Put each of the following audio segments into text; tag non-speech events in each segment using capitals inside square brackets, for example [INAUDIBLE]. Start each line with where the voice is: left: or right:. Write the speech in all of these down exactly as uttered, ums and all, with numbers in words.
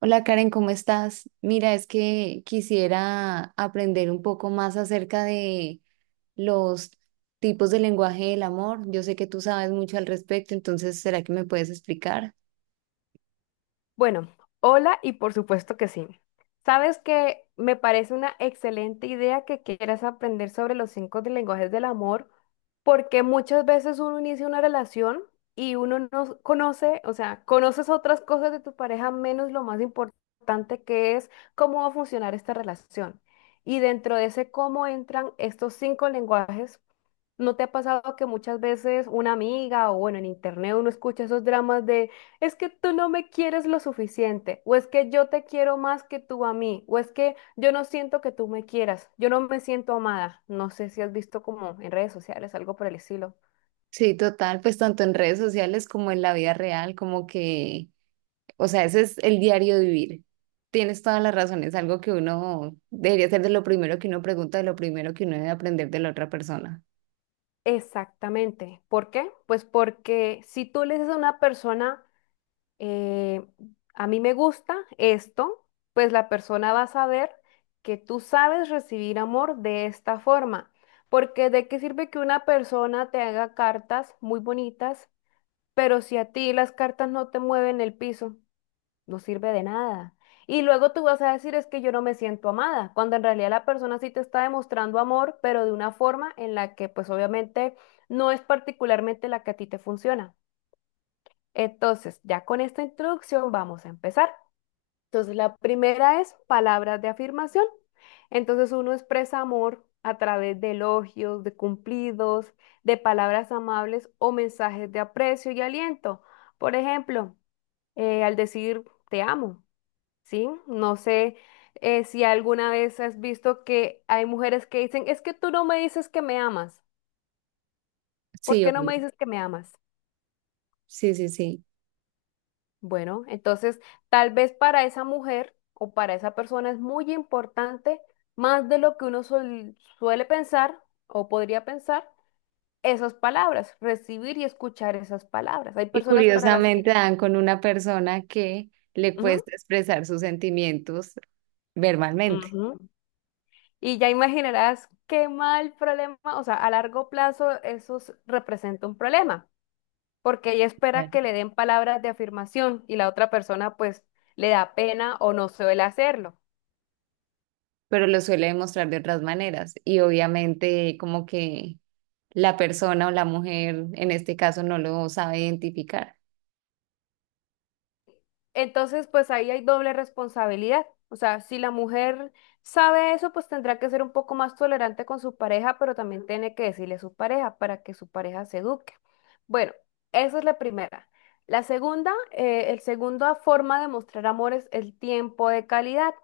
right: Hola Karen, ¿cómo estás? Mira, es que quisiera aprender un poco más acerca de los tipos de lenguaje del amor. Yo sé que tú sabes mucho al respecto, entonces, ¿será que me puedes explicar?
left: Bueno, hola y por supuesto que sí. Sabes que me parece una excelente idea que quieras aprender sobre los cinco de lenguajes del amor, porque muchas veces uno inicia una relación y uno no conoce, o sea, conoces otras cosas de tu pareja menos lo más importante que es cómo va a funcionar esta relación. Y dentro de ese cómo entran estos cinco lenguajes. ¿No te ha pasado que muchas veces una amiga o bueno, en internet uno escucha esos dramas de es que tú no me quieres lo suficiente o es que yo te quiero más que tú a mí o es que yo no siento que tú me quieras, yo no me siento amada? No sé si has visto como en redes sociales algo por el estilo.
right: Sí, total, pues tanto en redes sociales como en la vida real, como que... O sea, ese es el diario vivir. Tienes toda la razón, es algo que uno debería ser de lo primero que uno pregunta, de lo primero que uno debe aprender de la otra persona.
left: Exactamente. ¿Por qué? Pues porque si tú le dices a una persona eh, a mí me gusta esto, pues la persona va a saber que tú sabes recibir amor de esta forma. Porque de qué sirve que una persona te haga cartas muy bonitas, pero si a ti las cartas no te mueven el piso, no sirve de nada. Y luego tú vas a decir es que yo no me siento amada, cuando en realidad la persona sí te está demostrando amor, pero de una forma en la que pues obviamente no es particularmente la que a ti te funciona. Entonces, ya con esta introducción vamos a empezar. Entonces, la primera es palabras de afirmación. Entonces, uno expresa amor a través de elogios, de cumplidos, de palabras amables o mensajes de aprecio y aliento. Por ejemplo, eh, al decir te amo, ¿sí? No sé, eh, si alguna vez has visto que hay mujeres que dicen, es que tú no me dices que me amas. ¿Por
right: Sí,
left: qué no
right: obvio.
left: me dices que me amas?
right: Sí, sí, sí.
left: Bueno, entonces tal vez para esa mujer o para esa persona es muy importante, más de lo que uno suel- suele pensar o podría pensar, esas palabras, recibir y escuchar esas palabras. Hay
right: Y
left: personas para las
right: curiosamente
left: que...
right: dan con una persona que le
left: Ujú,
right: cuesta expresar sus sentimientos verbalmente.
left: ujú. Y ya imaginarás qué mal problema, o sea, a largo plazo eso s- representa un problema, porque ella espera
right: Claro.
left: que le den palabras de afirmación y la otra persona pues le da pena o no suele hacerlo.
right: Pero lo suele demostrar de otras maneras. Y obviamente como que la persona o la mujer en este caso no lo sabe identificar.
left: Entonces, pues ahí hay doble responsabilidad. O sea, si la mujer sabe eso, pues tendrá que ser un poco más tolerante con su pareja, pero también tiene que decirle a su pareja para que su pareja se eduque. Bueno, esa es la primera. La segunda, eh, el segundo forma de mostrar amor es el tiempo de calidad.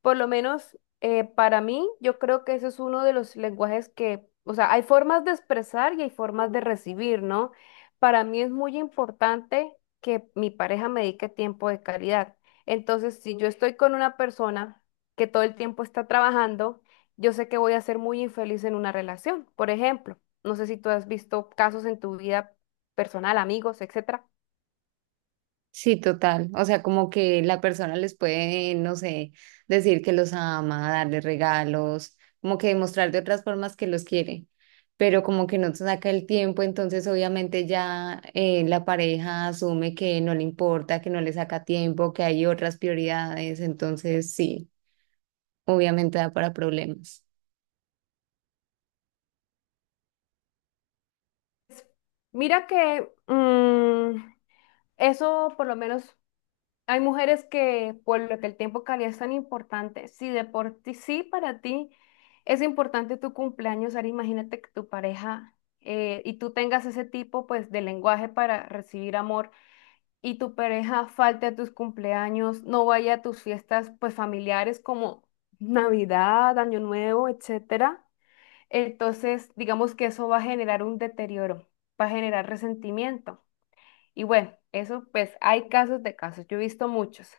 left: Por lo menos eh, para mí, yo creo que ese es uno de los lenguajes que, o sea, hay formas de expresar y hay formas de recibir, ¿no? Para mí es muy importante que mi pareja me dedique tiempo de calidad. Entonces, si yo estoy con una persona que todo el tiempo está trabajando, yo sé que voy a ser muy infeliz en una relación. Por ejemplo, no sé si tú has visto casos en tu vida personal, amigos, etcétera.
right: Sí, total. O sea, como que la persona les puede, no sé, decir que los ama, darle regalos, como que demostrar de otras formas que los quiere, pero como que no se saca el tiempo, entonces obviamente ya eh, la pareja asume que no le importa, que no le saca tiempo, que hay otras prioridades, entonces sí, obviamente da para problemas.
left: Mira que mm, eso por lo menos. Hay mujeres que, por lo que el tiempo de calidad es tan importante, si de por ti, sí para ti es importante tu cumpleaños, ahora imagínate que tu pareja, eh, y tú tengas ese tipo pues de lenguaje para recibir amor y tu pareja falte a tus cumpleaños, no vaya a tus fiestas pues familiares como Navidad, Año Nuevo, etcétera. Entonces, digamos que eso va a generar un deterioro, va a generar resentimiento. Y bueno, eso pues hay casos de casos, yo he visto muchos.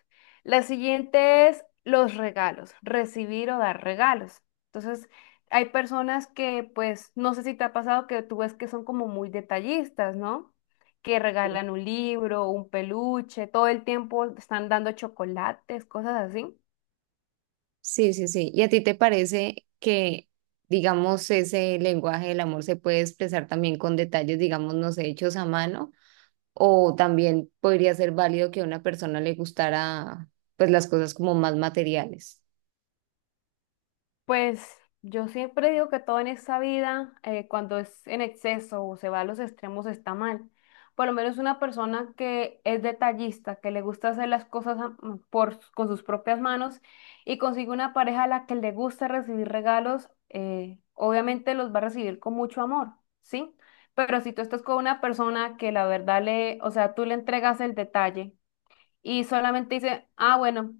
left: La siguiente es los regalos, recibir o dar regalos. Entonces, hay personas que pues no sé si te ha pasado que tú ves que son como muy detallistas, ¿no? Que regalan un libro, un peluche, todo el tiempo están dando chocolates, cosas así.
right: Sí, sí, sí. ¿Y a ti te parece que, digamos, ese lenguaje del amor se puede expresar también con detalles, digamos, no sé, hechos a mano? O también podría ser válido que a una persona le gustara pues las cosas como más materiales.
left: Pues yo siempre digo que todo en esta vida, eh, cuando es en exceso o se va a los extremos, está mal. Por lo menos una persona que es detallista, que le gusta hacer las cosas a- mm, por, con sus propias manos y consigue una pareja a la que le gusta recibir regalos, eh, obviamente los va a recibir con mucho amor, ¿sí? Pero si tú estás con una persona que la verdad le, o sea, tú le entregas el detalle y solamente dice, ah, bueno,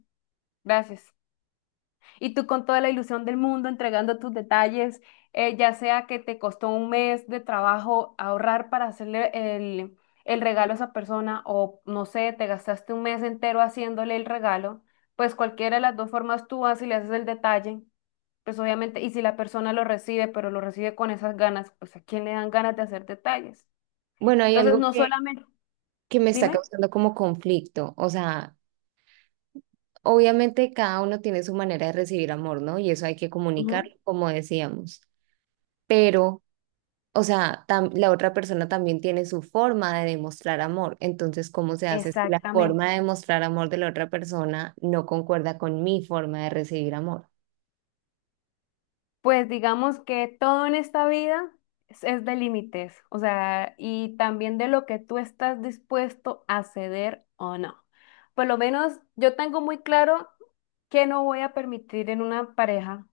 left: gracias. Y tú con toda la ilusión del mundo entregando tus detalles, eh, ya sea que te costó un mes de trabajo ahorrar para hacerle el, el regalo a esa persona o no sé, te gastaste un mes entero haciéndole el regalo, pues cualquiera de las dos formas tú vas y le haces el detalle, pues obviamente, y si la persona lo recibe, pero lo recibe con esas ganas, pues ¿a quién le dan ganas de hacer detalles?
right: Bueno, hay
left: Entonces,
right: algo
left: no
right: que,
left: solamente,
right: que me está
left: dime.
right: causando como conflicto. O sea, obviamente cada uno tiene su manera de recibir amor, ¿no? Y eso hay que
left: Ujú.
right: comunicarlo, como decíamos. Pero, o sea, tam- la otra persona también tiene su forma de demostrar amor. Entonces, ¿cómo se hace si la
left: Exactamente.
right: forma de demostrar amor de la otra persona no concuerda con mi forma de recibir amor?
left: Pues digamos que todo en esta vida es, es de límites, o sea, y también de lo que tú estás dispuesto a ceder o no. Por lo menos yo tengo muy claro que no voy a permitir en una pareja,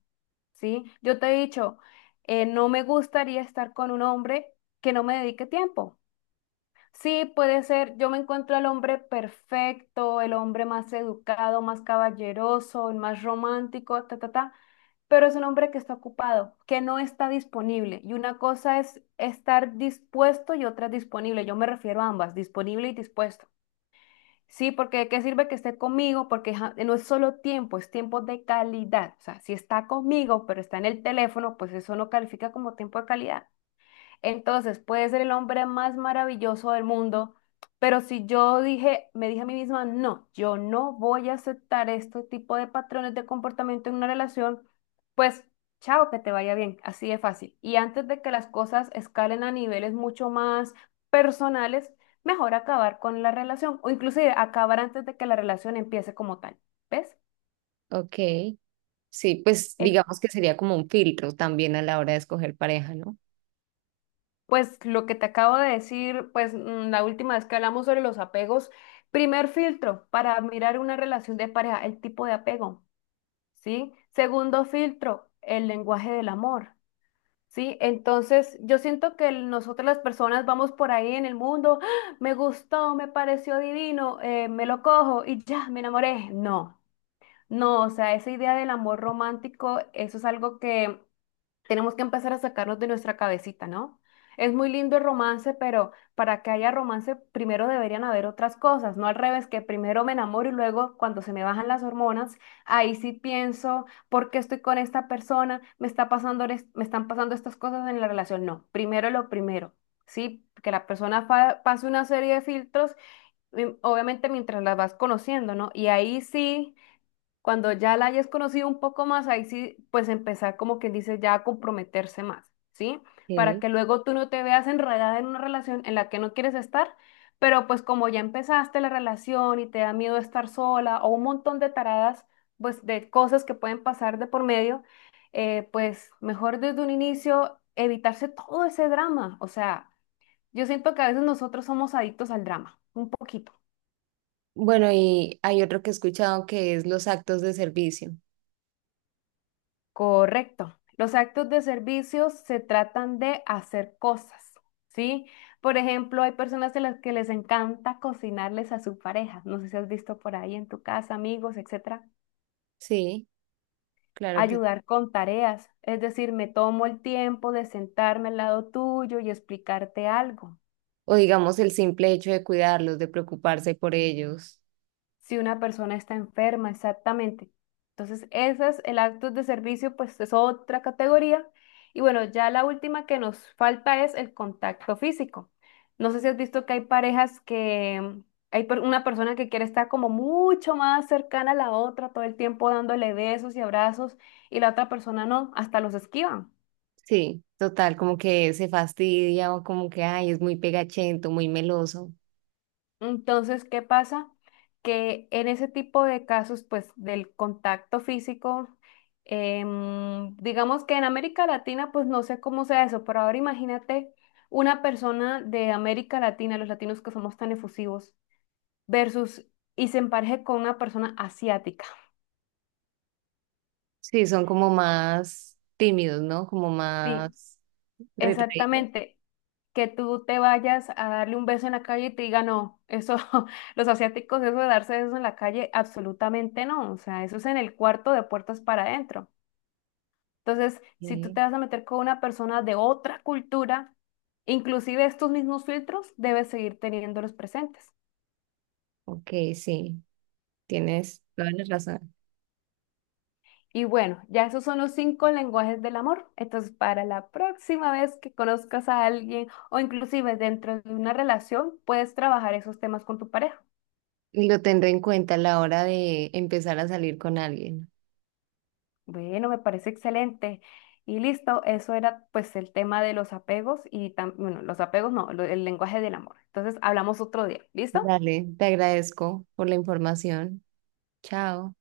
left: ¿sí? Yo te he dicho, eh, no me gustaría estar con un hombre que no me dedique tiempo. Sí, puede ser, yo me encuentro al hombre perfecto, el hombre más educado, más caballeroso, el más romántico, ta, ta, ta, pero es un hombre que está ocupado, que no está disponible. Y una cosa es estar dispuesto y otra es disponible. Yo me refiero a ambas, disponible y dispuesto. Sí, porque ¿de qué sirve que esté conmigo? Porque ja- no es solo tiempo, es tiempo de calidad. O sea, si está conmigo, pero está en el teléfono, pues eso no califica como tiempo de calidad. Entonces, puede ser el hombre más maravilloso del mundo, pero si yo dije, me dije a mí misma, no, yo no voy a aceptar este tipo de patrones de comportamiento en una relación, pues chao, que te vaya bien, así de fácil. Y antes de que las cosas escalen a niveles mucho más personales, mejor acabar con la relación o inclusive acabar antes de que la relación empiece como tal. ¿Ves?
right: Ok. Sí, pues
left: Eh,
right: digamos que sería como un filtro también a la hora de escoger pareja, ¿no?
left: Pues lo que te acabo de decir, pues mm, la última vez que hablamos sobre los apegos, primer filtro para mirar una relación de pareja, el tipo de apego, ¿sí? Segundo filtro, el lenguaje del amor, ¿sí? Entonces, yo siento que el- nosotras las personas vamos por ahí en el mundo, "Ah, me gustó, me pareció divino, eh, me lo cojo y ya, me enamoré". No, no, o sea, esa idea del amor romántico, eso es algo que tenemos que empezar a sacarnos de nuestra cabecita, ¿no? Es muy lindo el romance, pero para que haya romance primero deberían haber otras cosas, no al revés, que primero me enamoro y luego cuando se me bajan las hormonas, ahí sí pienso, ¿por qué estoy con esta persona? ¿Me está pasando, es- me están pasando estas cosas en la relación? No, primero lo primero, ¿sí? Que la persona fa- pase una serie de filtros, mm, obviamente mientras las vas conociendo, ¿no? Y ahí sí cuando ya la hayas conocido un poco más, ahí sí, pues empezar como quien dice ya a comprometerse más, ¿sí? Para
right: Ok.
left: que luego tú no te veas enredada en una relación en la que no quieres estar, pero pues como ya empezaste la relación y te da miedo estar sola o un montón de taradas, pues de cosas que pueden pasar de por medio, eh, pues mejor desde un inicio evitarse todo ese drama. O sea, yo siento que a veces nosotros somos adictos al drama, un poquito.
right: Bueno, y hay otro que he escuchado que es los actos de servicio.
left: Correcto. Los actos de servicio se tratan de hacer cosas, ¿sí? Por ejemplo, hay personas a las que les encanta cocinarles a su pareja. No sé si has visto por ahí en tu casa, amigos, etcétera.
right: Sí, claro que...
left: Ayudar con tareas. Es decir, me tomo el tiempo de sentarme al lado tuyo y explicarte algo.
right: O digamos el simple hecho de cuidarlos, de preocuparse por ellos.
left: Si una persona está enferma, exactamente. Entonces, esas, el acto de servicio, pues es otra categoría. Y bueno, ya la última que nos falta es el contacto físico. No sé si has visto que hay parejas que mm, hay per- una persona que quiere estar como mucho más cercana a la otra todo el tiempo dándole besos y abrazos y la otra persona no, hasta los esquivan.
right: Sí, total, como que se fastidia o como que, ay, es muy pegachento, muy meloso.
left: Entonces, ¿qué pasa? Que en ese tipo de casos, pues del contacto físico, em, digamos que en América Latina, pues no sé cómo sea eso, pero ahora imagínate una persona de América Latina, los latinos que somos tan efusivos, versus y se empareje con una persona asiática.
right: Sí, son como más tímidos, ¿no? Como
left: Sí,
right: más retraídos.
left: exactamente, que tú te vayas a darle un beso en la calle y te diga, no, eso, [LAUGHS] los asiáticos, eso de darse besos en la calle, absolutamente no, o sea, eso es en el cuarto de puertas para adentro. Entonces,
right: Ok,
left: si tú te vas a meter con una persona de otra cultura, inclusive estos mismos filtros, debes seguir teniéndolos presentes.
right: ok, sí, tienes toda la razón.
left: Y bueno, ya esos son los cinco lenguajes del amor. Entonces, para la próxima vez que conozcas a alguien o inclusive dentro de una relación, puedes trabajar esos temas con tu pareja.
right: Lo tendré en cuenta a la hora de empezar a salir con alguien.
left: Bueno, me parece excelente. Y listo, eso era pues el tema de los apegos y tam- bueno, los apegos no, lo- el lenguaje del amor. Entonces hablamos otro día. ¿Listo?
right: Dale, te agradezco por la información. Chao.